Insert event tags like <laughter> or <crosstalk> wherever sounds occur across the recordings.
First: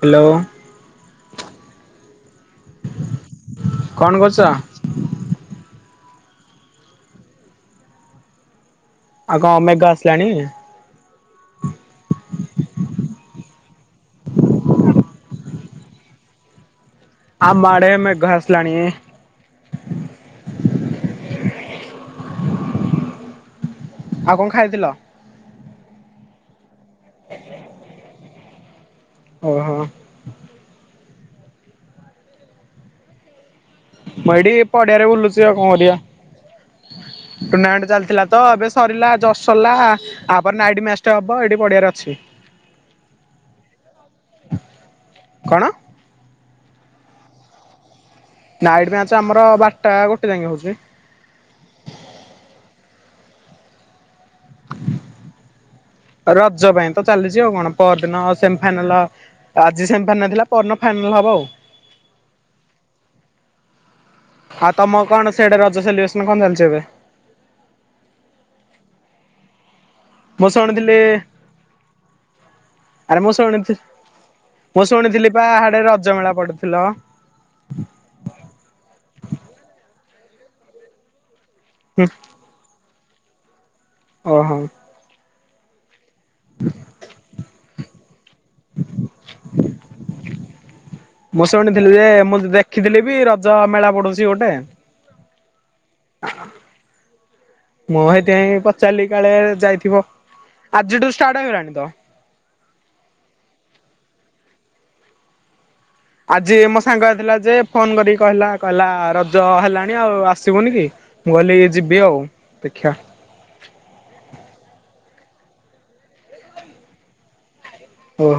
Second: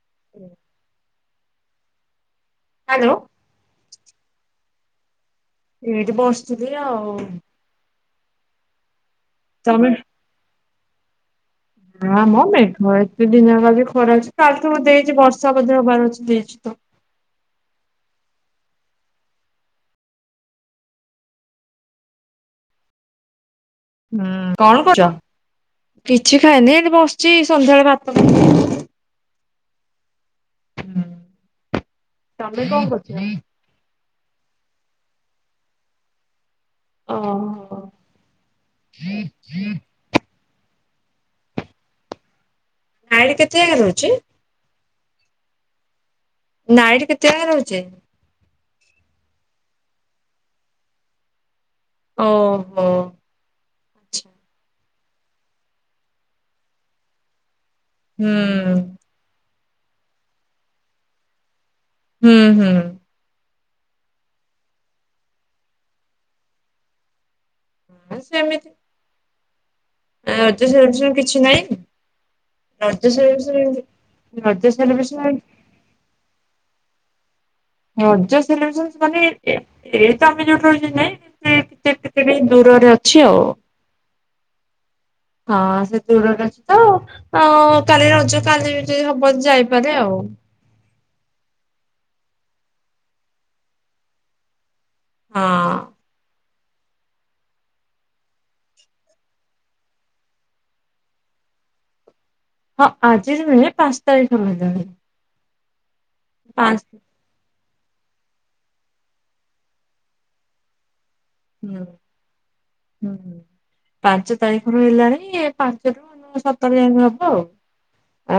Hello. Hello. କଣ କରୁଚ? ଏଇଠି ବସିଥିଲି ଆଉ-ଉ-ଉ। ଆଗ କଣ ତମେ ମେଘ ଆସିଲାଣି? ଆ ମୋ ମେଘ ଏତେ ଦିନ ହେଲା <unintelligible> ଖରା ଅଛି କାଲିଠୁ ଦେଇଛି ବର୍ଷା ବୋଧେ ହବାର ଅଛି ଦେଇଛି ତ। ଆମ ଆଡେ ମେଘ ଆସିଲାଣି-ଇ-ଇ। ଆଉ କଣ ଖାଇଥିଲ? କିଛି ଖାଇନି ଏମିତି ବସିଚି ସନ୍ଧ୍ୟାବେଳେ ଭାତ ଖା ଓହୋ। ତମେ କଣ କରୁଛ? ମୁଁ ଏଇଠି ପଡିଆରେ ବୁଲୁଛି ଆଉ କଣ କରିବା। ଓହୋ ଟୁର୍ଣ୍ଣାମେଣ୍ଟ ଚାଲିଥିଲା ତ ଏବେ ସରିଲା ଜଷ୍ଟ ସରିଲା-ଆ-ଆ। ତାପରେ ନାଇଟି ମ୍ୟାଚଟା ହବ ଏଇଠି ପଡ଼ିିଆରେ ଅଛି। ନାଇଟି କେତେ-ଏ-ଏ ନେଉଛି? କଣ? ନାଇଟ୍ କେତେ ଯାଏ ରହୁଛି? ନାଇଟ୍ ମ୍ୟାଚ ଆମର ବାରଟା ଗୋଟେ ଯାଏ ହଉଛି। ଓହୋ। ଆଚ୍ଛା ରଜ ପାଇଁ ତ ଚାଲିଛି ଆଉ କଣ ପରଦିନ ହୁଁ ସେମିଫାଇନାଲ। ଆଜି ସେମିଫାଇନାଲ ଥିଲା ପରିଦିନ ଫାଇନାଲ୍ ହବ। ହୁଁ ହୁଁ। ଆଉ ତମର କଣ ସେଇଆଡେ ରଜ ସେଲିବ୍ରେସନ୍ କଣ ଚାଲିଛି ଏବେ? ସେମିତି। ଆ ମୁଁ ରଜ ଶୁଣିଥିଲି ସେଲିବେସନ୍ କିଛି ନାଇଁ ରଜ ଆରେ ମୁଁ ସେଇ ଶୁଣିଥିଲି <unintelligible> ରଜ୍ ସେଲିବେସନ ରେ ରଜମେଳା ପଡି଼ଥିଲ ରଜ ସେଲିବେସନ ମାନେ ଏ ଏ ତ ଆମେ ଯୋଉଠି ରହିଛୁ <unintelligible> ହୁଁ ନାଇଁ <unintelligible> <unintelligible> ଦୂରରେ ଅଛି ଆଉ। ଓହୋ। ହଁ ସେ ଦୂରରେ ଅଛି ତ ଅ-ଅ-ଅ କାଲି ରଜ କାଲି ଯଦି ହବ ଯାଇପାରେ ଆଉ। ମୁଁ ଶୁଣିଥିଲି ଯେ ମୁଁ ଦେଖିଥିଲି ବି ରଜ ମେଳା ପଡୁଛି ଗୋଟେ। ହଁ। ହ ମୁଁ ସେଇଥିପାଇଁ ପଚାରିଲି କାଳେ-ଏ ଯାଇଥିବ ଆଜିଠୁ ଷ୍ଟାର୍ଟ ହେଇଗଲାଣି ତ। ହଁ ଆଜି ନୁହେଁ ପାଞ୍ଚ ତାରିଖ ରୁ ହେଲାଣି। ଆଜି ମୋ ପାଞ୍ଚ ହୁଁ ସାଙ୍ଗରେ ଆଇଥିଲା ଯେ ଫୋନ କରିକି କହିଲା କହିଲା ରଜ ହେଲାଣି ଆଉ ଆସିବୁନି କି। ମୁଁ କହିଲି ହୁଁ ଯିବି ଆଉ ଦେଖିବା ହୁଁ ହୁଁ। ପାଞ୍ଚ ତାରିଖରୁ ହେଲାଣି, ଏ ପାଞ୍ଚ ରୁ ସତର ଜାଙ୍କେ ହବ ଆଉ।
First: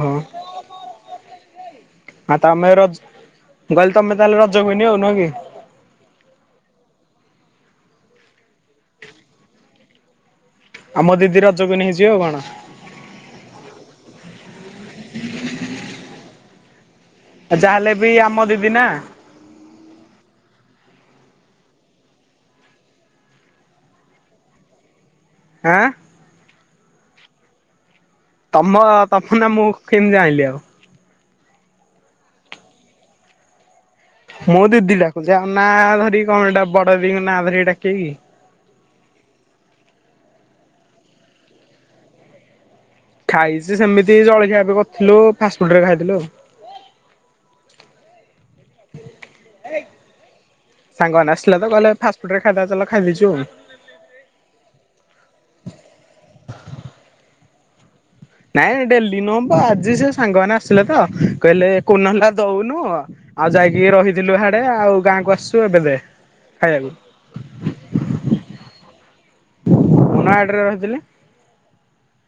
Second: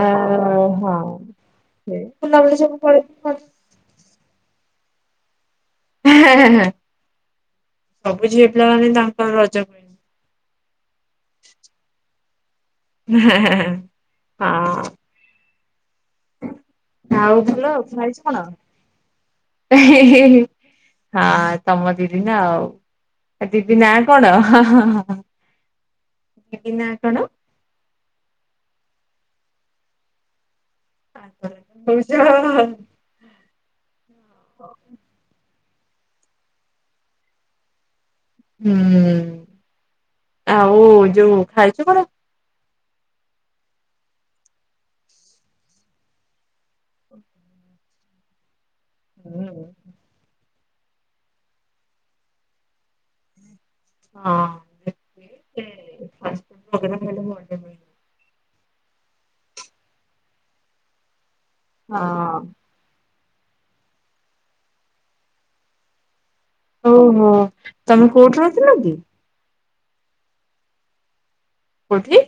ଅ ହଁ, ଏଇ ଆଉ ଫୁଲ ତମେ ଗଛ ରଜ <unintelligible> ମୁଁ କହିଲି ତମେ ତାହେଲେ ରଜ କୁଇନି ଆଉ ନୁହଁ କି। ସବୁ ଝିଅ ପିଲାମାନେ ତାଙ୍କର ରଜ। ଆମ ଦିଦି ରଜ କୁଇନି ହେଇଯିବେ ଆଉ କଣ। ହଁ। ଆଉ ଭଲ, ଯାହାହେଲେ ବି ଖାଇଛୁ ଆମ କଣ? ଦିଦି ନା। ହଁ, ତମ ଦିଦି ନା ଆଉ। ଆ ଦିଦି ନା କଣ? ହାଁ। ଦିଦି ନା କଣ? ତମ, ତମ ନା ମୁଁ କେମିତି ଜାଣିଲି ଆଉ। <unintelligible> ମୁଁ ଦିଦି ଡାକୁୁଛି ଆଉ ନା ଧରିକି କଣ ଏଟା ବଡ ଦିଦିଙ୍କ ନା ଧରିକି ଡାକିବିକି। ହୁଁ, ଆଉ ଯୋଉ ଖାଇଛୁ କଣ? ଖାଇଛି ସେମିତି ଜଳଖିଆ ଏବେ କରିଥିଲୁ ଫାଷ୍ଟଫୁଡ୍ ହେରିକା ଖାଇଥିଲୁ ଆଉ। ହୁଁ ସାଙ୍ଗମାନେ ଆସିଲେତ କହିଲେ ଫାଷ୍ଟ ଫୁଡ୍ ହେରିକା ଖାଇବା ଚାଲ ଖାଇଦେଇଛୁ ଆଉ। ହଁ, <unintelligible> ନାଇଁ ଡେଲି ନୁହଁ ବ ଆଜି ସେ ସାଙ୍ଗମାନେ ଆସିଲେ ତ! କହିଲେ ହଁ କୋଉଦିନ ହେଲା ଦଉନୁ, ଆଉ ଯାଇକି ରହିଥିଲୁ ହିଆଡେ ଆଉ ଗାଁକୁ ଆସିଛୁ ଏବେ ଦେ। ଖାଇବାକୁ। ଓହୋ। ତମେ କୋଉଠି ରହିଥିଲ କି? ନୟାଗଡ଼ରେ ରହିଥିଲି। କୋଉଠି?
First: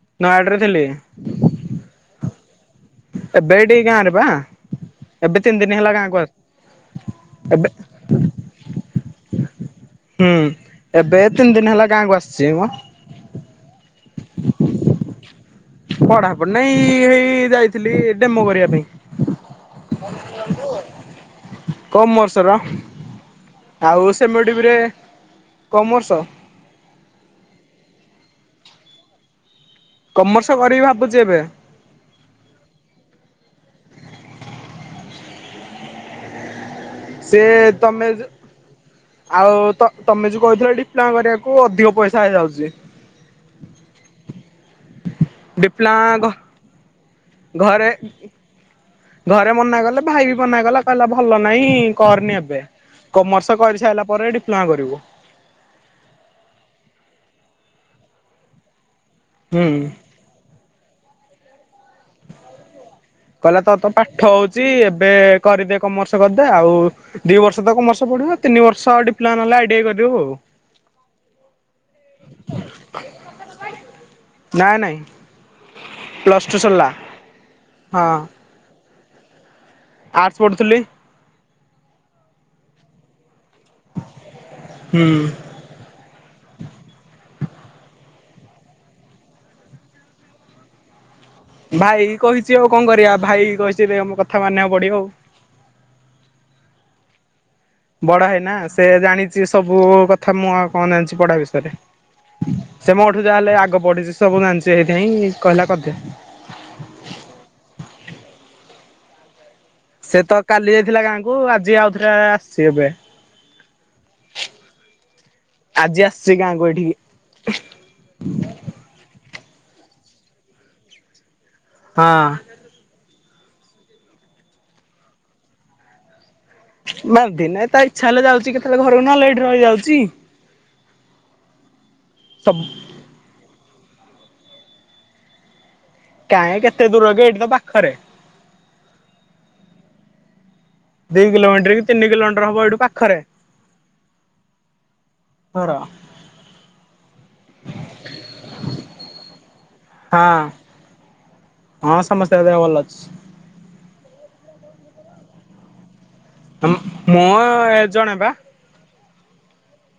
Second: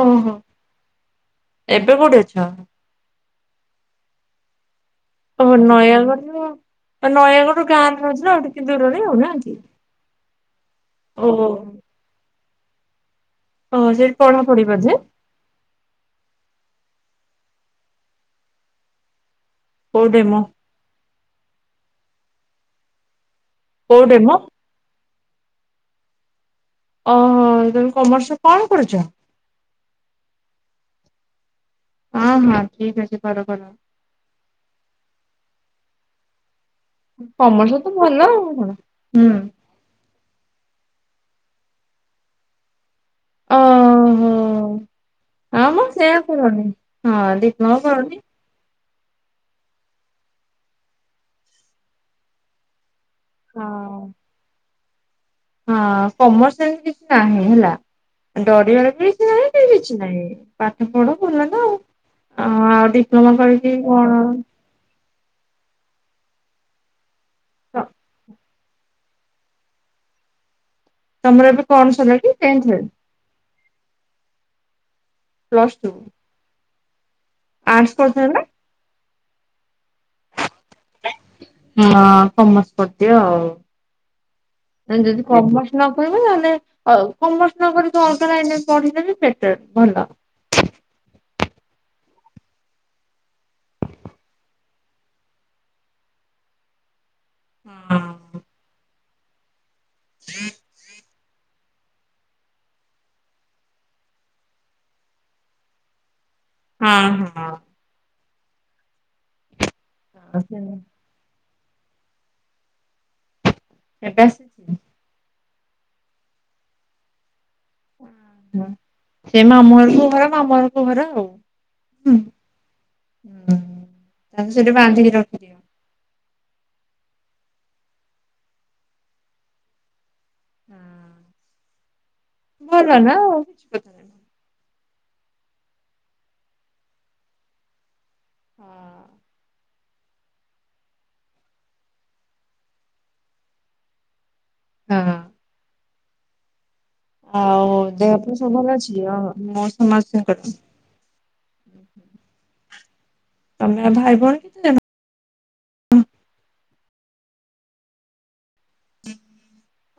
ଓହୋ ନୟାଗଡରେ ଥିଲି। ଏବେ କୋଉଠି ଅଛ? ଏବେ ଏଇଠି ଗାଁ ରେ ବା। ଓହୋ ନୟାଗଡରୁ ତ ଏବେ ନୟାଗଡ ଗାଁରେ ରହୁଥିଲ, ଟିକେ ଦୂରରେ ନାଁ କି। ହୁଁ, ଏବେ ଓ ଏଇ ତିନି ଦିନ ହେଲା ଗାଁକୁ ଆସିଛିମ। ଓହୋ, ସେଇଠି ପଢା ପଢି ବଧେ। ପଢାପଢି ନାଇଁ ଏଇ ଯାଇଥିଲି ଡେମୋ କରିବା ପାଇଁ। କୋଉ ଡେମୋ କମର୍ସ ର। କୋଉ ଆଉ ଡେମୋ <unintelligible> କମର୍ସ। ଓହୋ, ତମେ କମର୍ସରେ କଣ ପଢ଼ୁଛ? କମର୍ସ କରିବି ଭାବୁଛି ଏବେ। ହଁ ହଁ, ଠିକ୍ ଅଛି କର କର। ସେ କମର୍ସ ତ ତମେ ଭଲ ଆଉ କଣ ହୁଁ ଆଉ ତ ତମେ ଯୋଉ କହିଥିଲ ଡିପ୍ଲୋମା କରିବାକୁ ଅଧିକ ପଇସା ହେଇଯାଉଛି। ଓହୋ ହଁ ମ ସେଇଆ ଡିପ୍ଳୋମା କରନି ହଁ ଡିପ୍ଲୋମା ଘରେ କରନି ଘରେ ମନା କଲେ ଭାଇ ବି ମନା କଲା କହିଲା ଭଲ ନାଇଁ କରନି ଏବେ। କମର୍ସ କରି ହଁ ସାରିଲା ପରେ ଡିପ୍ଲୋମା କରିବୁ। ହଁ, କମର୍ସ ରେ ହେମିତି କିଛି ନାହିଁ ହେଲା ଡରିଆର ବି କିଛି ନାହିଁ ହୁଁ କି କିଛି ନାହିଁ। ପାଠ ପଢ ଭଲ ତ ଆଉ ଆଉ ଡିପ୍ଲୋମା କରିକି କଣ ଚି ଏବେ କରିଦେ କମର୍ସ କରିଦେ ଆଉ ଦି ବର୍ଷ ତ କମର୍ସ ପଢିବ ତିନି ବର୍ଷ ଆ ଡିପ୍ଲୋମା ହେଲା ଆଇଡିଆ କରିବ ଆଉ ତମର ଏବେ କଣ ସରିଲା କି ଟେନ୍ଥେ ହେ ନାଇଁ ନାଇଁ ପ୍ଲସ୍ ଟୁ ପ୍ଲସ୍ ଟୁ ସରିଲା ଆର୍ଟସ ହଁ କରଥ ନା ଆର୍ଟସ୍ ପଢୁଥିଲି ହଁ କମର୍ସ କରିଦିଅ ଆଉ ହୁଁ ଯଦି କମର୍ ନକହିବ ନହେଲେ କମର୍ସ ନ କରିକ ଅଲଗା ଲାଇନି ରେ ପଢିଦେବ ବେଟର ଭଲ ଭାଇ କହିଛି ଆଉ କଣ କରିବା ଭାଇ କହିଛିମ କଥା ମାନିବାକୁ ପଡିବ ଆଉ ହୁଁ ବଡ ହେଇନା ସେ ଜାଣିଛି ସବୁ କଥା ମୁଁ ଆଉ କଣ ଜାଣିଛି ପଢା ବିଷୟରେ ସେ ମୋଠୁ ଯାହାହେଲେ ଆଗ ବଢିଛି ସବୁ ଜାଣିଛି ଏଇଥିପାଇଁ କହିଲା କରିଦି ହଁ ହଁ ସେ ତ କାଲି ଯାଇଥିଲା ଗାଁକୁ ଆଜି ଆଉଥିଲା ଆସିଛି ଏବେ ଏବେ ଆସ ଆଜି ଆସଛି ଗାଁକୁ ଏଠିକି ହୁଁ ସେ ମାମୁଁ ଘରକୁ ଘର ମାମୁଁ ଘର କୁ ଘର ଆଉ ହଁ ହଁ ତାକୁ ସେଠି ବାନ୍ଧିକି ରଖି ବାନ୍ଧି ନାଇଁ ତା ଇଚ୍ଛା ହେଲେ ଯାଉଛି କେତେବେଳେ ଘରକୁ ନହେଲେ ଏଇଠି ରହିଯାଉଛି ସମ କଲ ନା ଆଉ କିଛି କଥା ନାହିଁ। କାହିଁ କେତେ ଦୂର ଯେ ଏଇଠି ତ ପାଖରେ ହଁ ଦି କିଲୋମିଟର କି ତିନି କିଲୋମିଟର ହବ ଏଇଠୁ ପାଖରେ ହଁ ଫର ଆଉ ଦେହ ପା ସବୁ ଭଲ ଅଛି ଅ ମଉସା ମାଉସୀ ହଁ ଙ୍କର ହଁ ସମସ୍ତ ଙ୍କ ଦେହ ଭଲ ଅଛି ତମେ ଭାଇ ଭଉଣୀ କେତେ ଜଣ? ମ୍ ମୁଁ ଜଣେ ବା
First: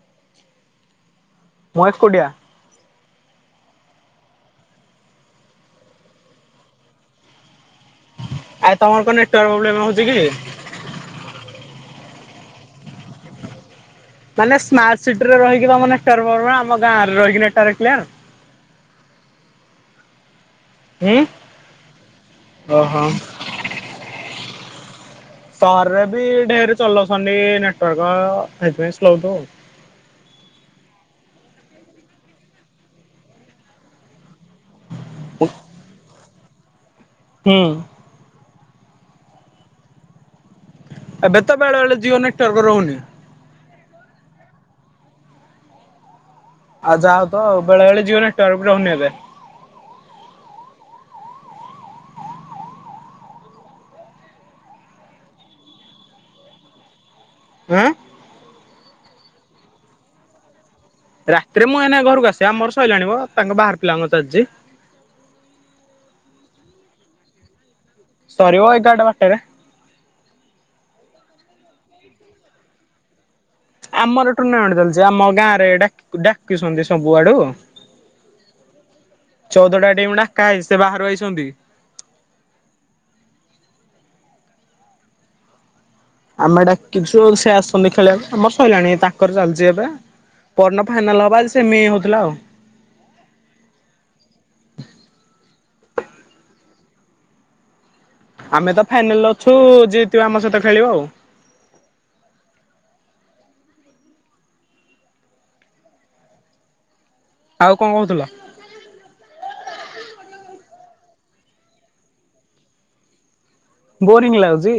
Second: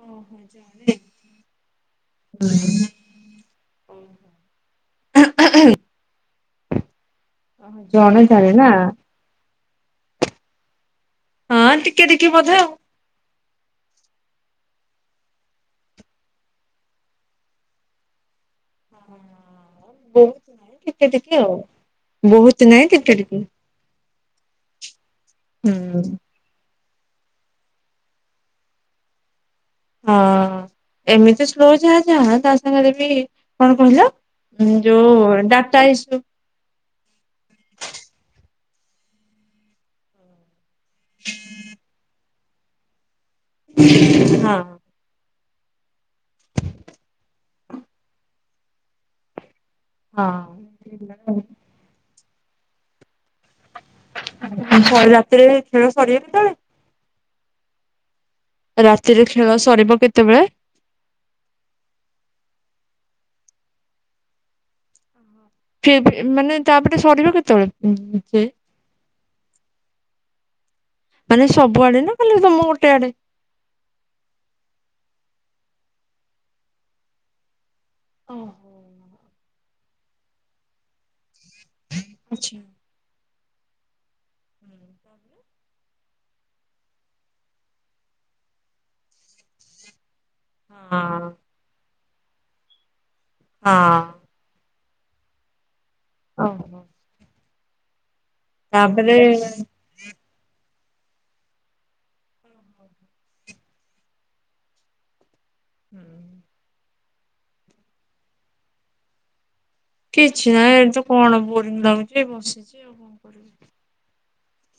ଓ ହୋ <unintelligible> ମହେଶ କଟିଆ ହ ଓ <inaudible> <inaudible> ଆ ତମର କଣ ନେଟାର୍ ପ୍ରୋବ୍ଲେମ ହଉଛି କି ହଁ ଟିକେ ଟିକି ବୋଧେ ଆଉ ମାନେ ସ୍ମାର୍ଟ ସିଟିରେ ରହିି ତମ ନେଟର୍ ପରବମ ଆମ ଗାଁରେ ରହିକି ନେଟାର୍କ <unintelligible> ବହୁତ ଟିକେ ହୁଁ ଟିକେ ଆଉ ବହୁତ ନାହିଁ ଓହୋ ଟିକେ ଟିକେ ତାର ରେ ହୁଁ। ବି ଢେର ଚଲଉଛନ୍ତି ନେଟୱାର୍କ ସେଥିପାଇଁ ସ୍ଲୋୁ ଆଉ ହଁ ଏମିତି ସ୍ଲୋ ଯାହା ଯାହା ତା ସାଙ୍ଗରେ ବି କଣ କହିଲ ଯୋଉ ଡାଟା ଇସୁ। ହୁଁ। ଏବେ ତ ବେଳେବେଳେ ଜିଓ ନେଟୱର୍କ ରହୁନି। ହଁ। ଆଉ ଯାଅ ତ ବେଳେବେଳେ ଜିଓ ନେଟୱର୍କ ବି ରହୁନି ଏବେ। ହଁ। ରାତିରେ ଖେଳ ସରିବ କେତେବେଳେ? ଉଁ ରାତିରେ ଖେଳ ସରିବ କେତେବେଳେ? ରାତିରେ ମୁଁ ଏଇନା ଘରକୁ ଆସିବା ଆମର ସରିଲାଣିି ମ ତାଙ୍କ ବାହାର ପିଲାଙ୍କର ଚାଲିଚି। ସିଏପିମାନେ ତାପରେ ସରିବ କେତେବେଳେ? ଯେ ସରିବ ଏଗାରଟା, ବାରଟା ରେ। ମାନେ ସବୁଆଡେ ନା ଖାଲି ତମ ଗୋଟେ ଆଡେ? ଆମର ଟୁରନାମେଣ୍ଟ ଚାଲିଛି ଆମ ଗାଁରେ ଏଟା ଡାକିଛନ୍ତି ସବୁ ଆଡୁ। ଓ ଚଉଦଟା ଟିମ୍ ଡାକା ହେଇଛି ସେ ବାହାରୁ ଆଇଛନ୍ତି। ଆଚ୍ଛା। <unintelligible> ଆମେ ଡାକିଛୁ ସେ ଆସନ୍ତି ଖେଳିବା ପାଇଁ ଆମର ସରିଲାଣି ତାଙ୍କର ଚାଲିଛି ଏବେ। ପହରଦିନ ଫାଇନାଲ ହଁ ହବ ଆଜି ସେମି ହଉଥିଲା ଆଉ। ହଁ। ଓହୋ। ଆମେ ତ ତାପରେ ଫାଇନାଲରେ ଅଛୁ ହୁଁ। ଯିଏ ଜିତିବ ଆମ ସହିତ ଖେଳିବ ଆଉ। <unintelligible> ହୁଁ। ଆଉ କଣ କହୁଥିଲ? କିଛି ନାହିଁ ଏଠି ତ କଣ ବୋରିଂ ଲାଗୁଛି ଏ ବସିଛି ଆଉ କଣ କରିବି। ବୋରିଂ ଲାଗୁଛି।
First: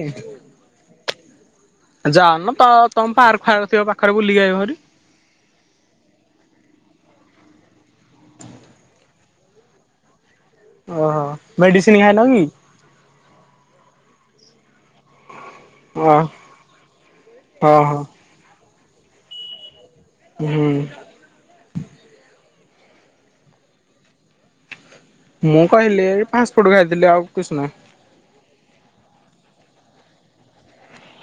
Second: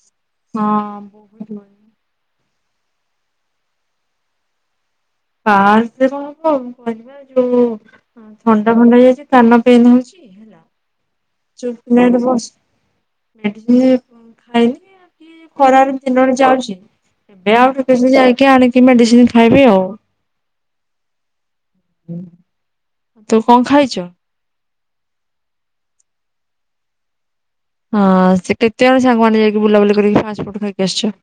ହଁ ବହୁତ ବୋରିଙ୍ଗ ଯାଉନ ତମ ପାର୍କ ଫାର୍କ ଥିବ ପାଖରେ ବୁଲିକି ଆଇବ ଭାରି। ପାର୍କ <inaudible> କହିବା ଯୋଉ ଥଣ୍ଡା ଫଣ୍ଡା ହେଇଯାଇଛି କାନ ପେନ୍ ହଉଛି। ହେଲା ଓହୋ। ଚୁପ୍ ମେଡିସିନ ଖାଇନ କି? ବସି ମେଡିସିନ ଖାଇଲି। କି ଖରାରେ ଓ ଦିନ ଅଳେ ଯାଉଛି ଏ ଆଉ ଓହୋ। କେତେଳେ ଯାଇକି ଆଣିକି ମେଡିସିନ ଖାଇବି ଆଉ। ହୁଁ। ହୁଁ। ତୁ କଅଁ ଖାଇଛୁ? ମୁଁ କହିଲି ଏଇ ଫାଷ୍ଟଫୁଡ ଖାଇଥିଲି ଆଉ କିଛି ନା। ହଁ ସେ କେତେ ଜଣ ସାଙ୍ଗ ମାନେ ଯାଇକି ବୁଲାବୁଲି କରିକି ଫାଷ୍ଟଫୁଡ ଖାଇକି ଆସିଛ?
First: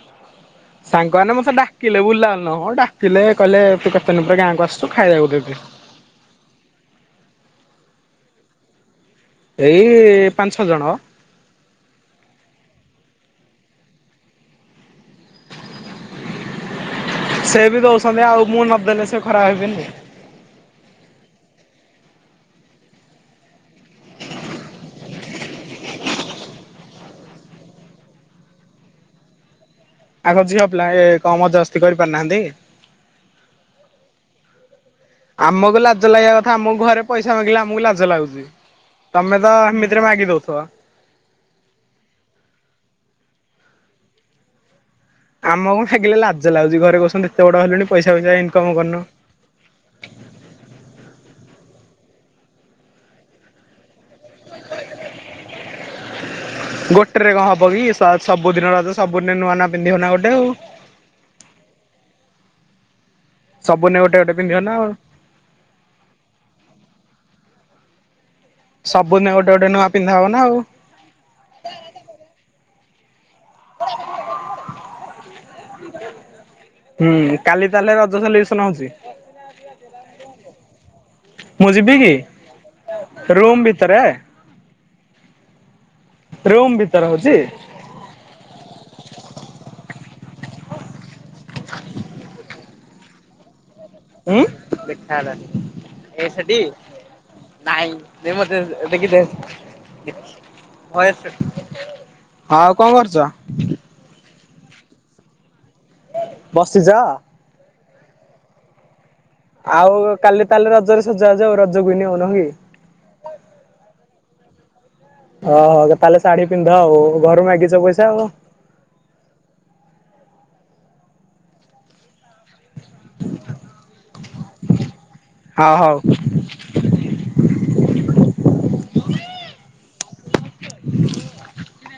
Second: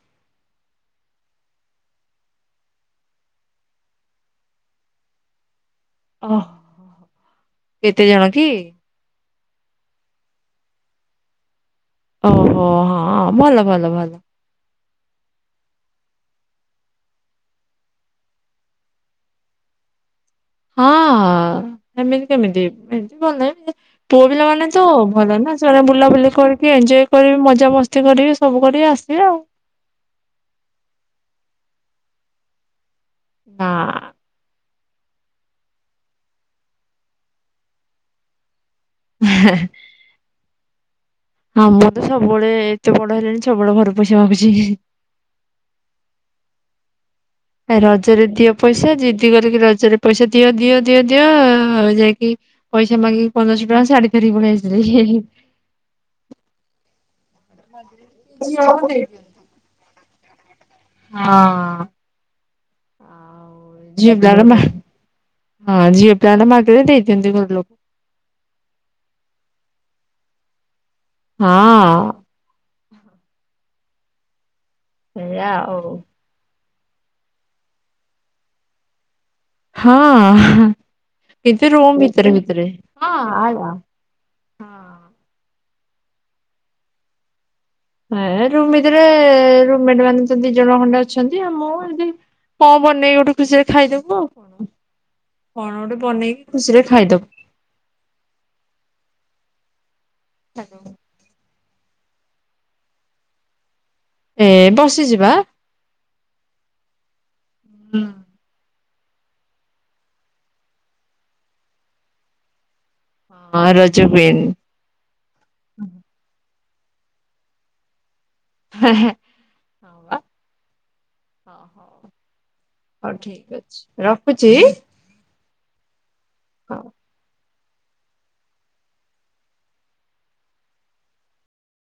ସାଙ୍ଗମାନେ ମତେ ଡାକିଲେ ବୁଲା ନୁହଁ ମ ଡାକିଲେ କହିଲେ ତୁ କେତେ ଦିନ ପରେ ଗାଁକୁ ଆସଛୁ ଖାଇବାକୁ ଦେ। ଓହ। କେତେ ଜଣ କି? ଏଇ ପାଞ୍ଚ ଛଅ ଜଣ। ଓହୋ ହଁ ଭଲ ଭଲ ଭଲ। ସେ ବି ଦଉଛନ୍ତି ଆଉ ମୁଁ ନଦେଲେ ସେ ଖରାପ ଭାବିବେନି। ହଁ ସେମିତି କେମିତି ଏମିତି ଭଲେ ପୁଅ ପିଲାମାନେ ତ ଭଲ ନା ସେମାନେ ବୁଲାବୁଲି କରିକି ଏଞ୍ଜୟ୍ କରିବେ ମଜାମସ୍ତି କରିବେ ସବୁ କରିବେ ଆସିବେ ଆଉ। ଆଉ କଣ ଝିଅ ପିଲା ଏ କଣ ମଜା ମସ୍ତି କରିପାରୁନାହାନ୍ତି? ନା। ଆମକୁ ଲାଜ ଲାଗିବା କଥା ଆମକୁ ଘରେ ପଇସା ମାଗିଲେ ଆମକୁ ଲାଜ ଲାଗୁଛି। ତମେ ତ ଏମିତିରେ ମାଗି ଦଉଥବ ହଁ ମୁଁ ତ ସବୁବଳେ ଏତେ ବଡ ହେଲିଣି ସବୁବଳେ ଘରୁ ପଇସା ମାଗୁଚି। ଆମକୁ ମାଗିଲେ ଲାଜ ଲାଗୁଚି ଘରେ କହୁଚନ୍ତି ଏତେ ବଡ ଏ ହେଲୁଣି ପଇସା ରଜରେ ଫଇସା ଦିଅ ଇନକମ ପଇସା କରୁନ। ଜିଦି କରିକି ରଜରେ ପଇସା ଦିଅ ଦିଅ ଦିଅ ଦିଅ ଆଉ ଯାଇକି ପଇସା ମାଗିକି ପନ୍ଦରଶହ ଟଙ୍କା ଶାଢ଼ୀ ଧରିକି ପଳେଇଆସିଥିଲି ଗୋଟେରେ କଣ ହବ କି ସବୁଦିନ ହଁ। ସବୁଦିନ ନୂଆ ନୂଆ ପିନ୍ଧିବନା ଗୋଟେ ଆଉ। ହଁ ଆଉ ସବୁଦିନେ ଗୋଟେ ଗୋଟେ ଝିଅପିଲାରା ନା ପିନ୍ଧିବ ଆଉ ହଁ ଝିଅ ପିଲାଟା ମାଗିଲେ ଦେଇଦିଅନ୍ତି ଘର ଲୋକ ସବୁଦିନ ଗୋଟେ ଗୋଟେ ନୂଆ ପିନ୍ଧା ହବ ନା ଆଉ। ହଁ। ସେୟା ଆଉ ହୁଁ କାଲି ତାହାଲେ ରଜ ସେଲିବେସନ ହୋଉଚି। ହଁ ମୁଁ କିନ୍ତୁ ଯିବି ରୁମ କି ଭିତରେ ଭିତରେ ହଁ ରୁମ୍ ଆଉ ଆ ଭିତରେ? ରୁମ୍ ଭିତରେ ହଉଚି? ହେ ରୁମ ଭିତରେ ରୁମ ମେଟ ମାନେ ତ ଦି ଜଣ ଖଣ୍ଡେ ଅଛନ୍ତି ଆ ମୁଁ ଏମତି କଣ ବନେଇକି ଗୋଟେ ଖୁସିରେ ଖାଇଦବୁ ଆଉ ଉଁ। କଣ କଣ ଗୋଟେ ଏ ବନେଇକି ସେଠି ଖୁସିରେ ଖାଇଦବୁ ନାଇଁ ଦେ ମତେ ଦେଖି ଦେ ଭଏସ ହଁ ଆଉ କଣ କରୁଚ? ଏ ବସିଚି ବା। ବସିଚ? ହୁଁ। ଆଉ କାଲି ତାହାଲେ ରଜରେ ସଜ ବାଜ ଆଉ ରଜ କୁଇନ ନୁହୁଁ କି? ହଁ ରଜ କୁଇନ୍। ହଁ ତାହାଲେ ଶାଢୀ ପିନ୍ଧ ଆଉ ଘରୁ ମାଗିଚ ପଇସା ଆଉ। ହେ ହେ ହଁ ବା ହଁ। ଅହୋ ହଉ ଠିକ ଅଛି ରଖୁଚି। ହଁ ହୋଉ। ହଉ।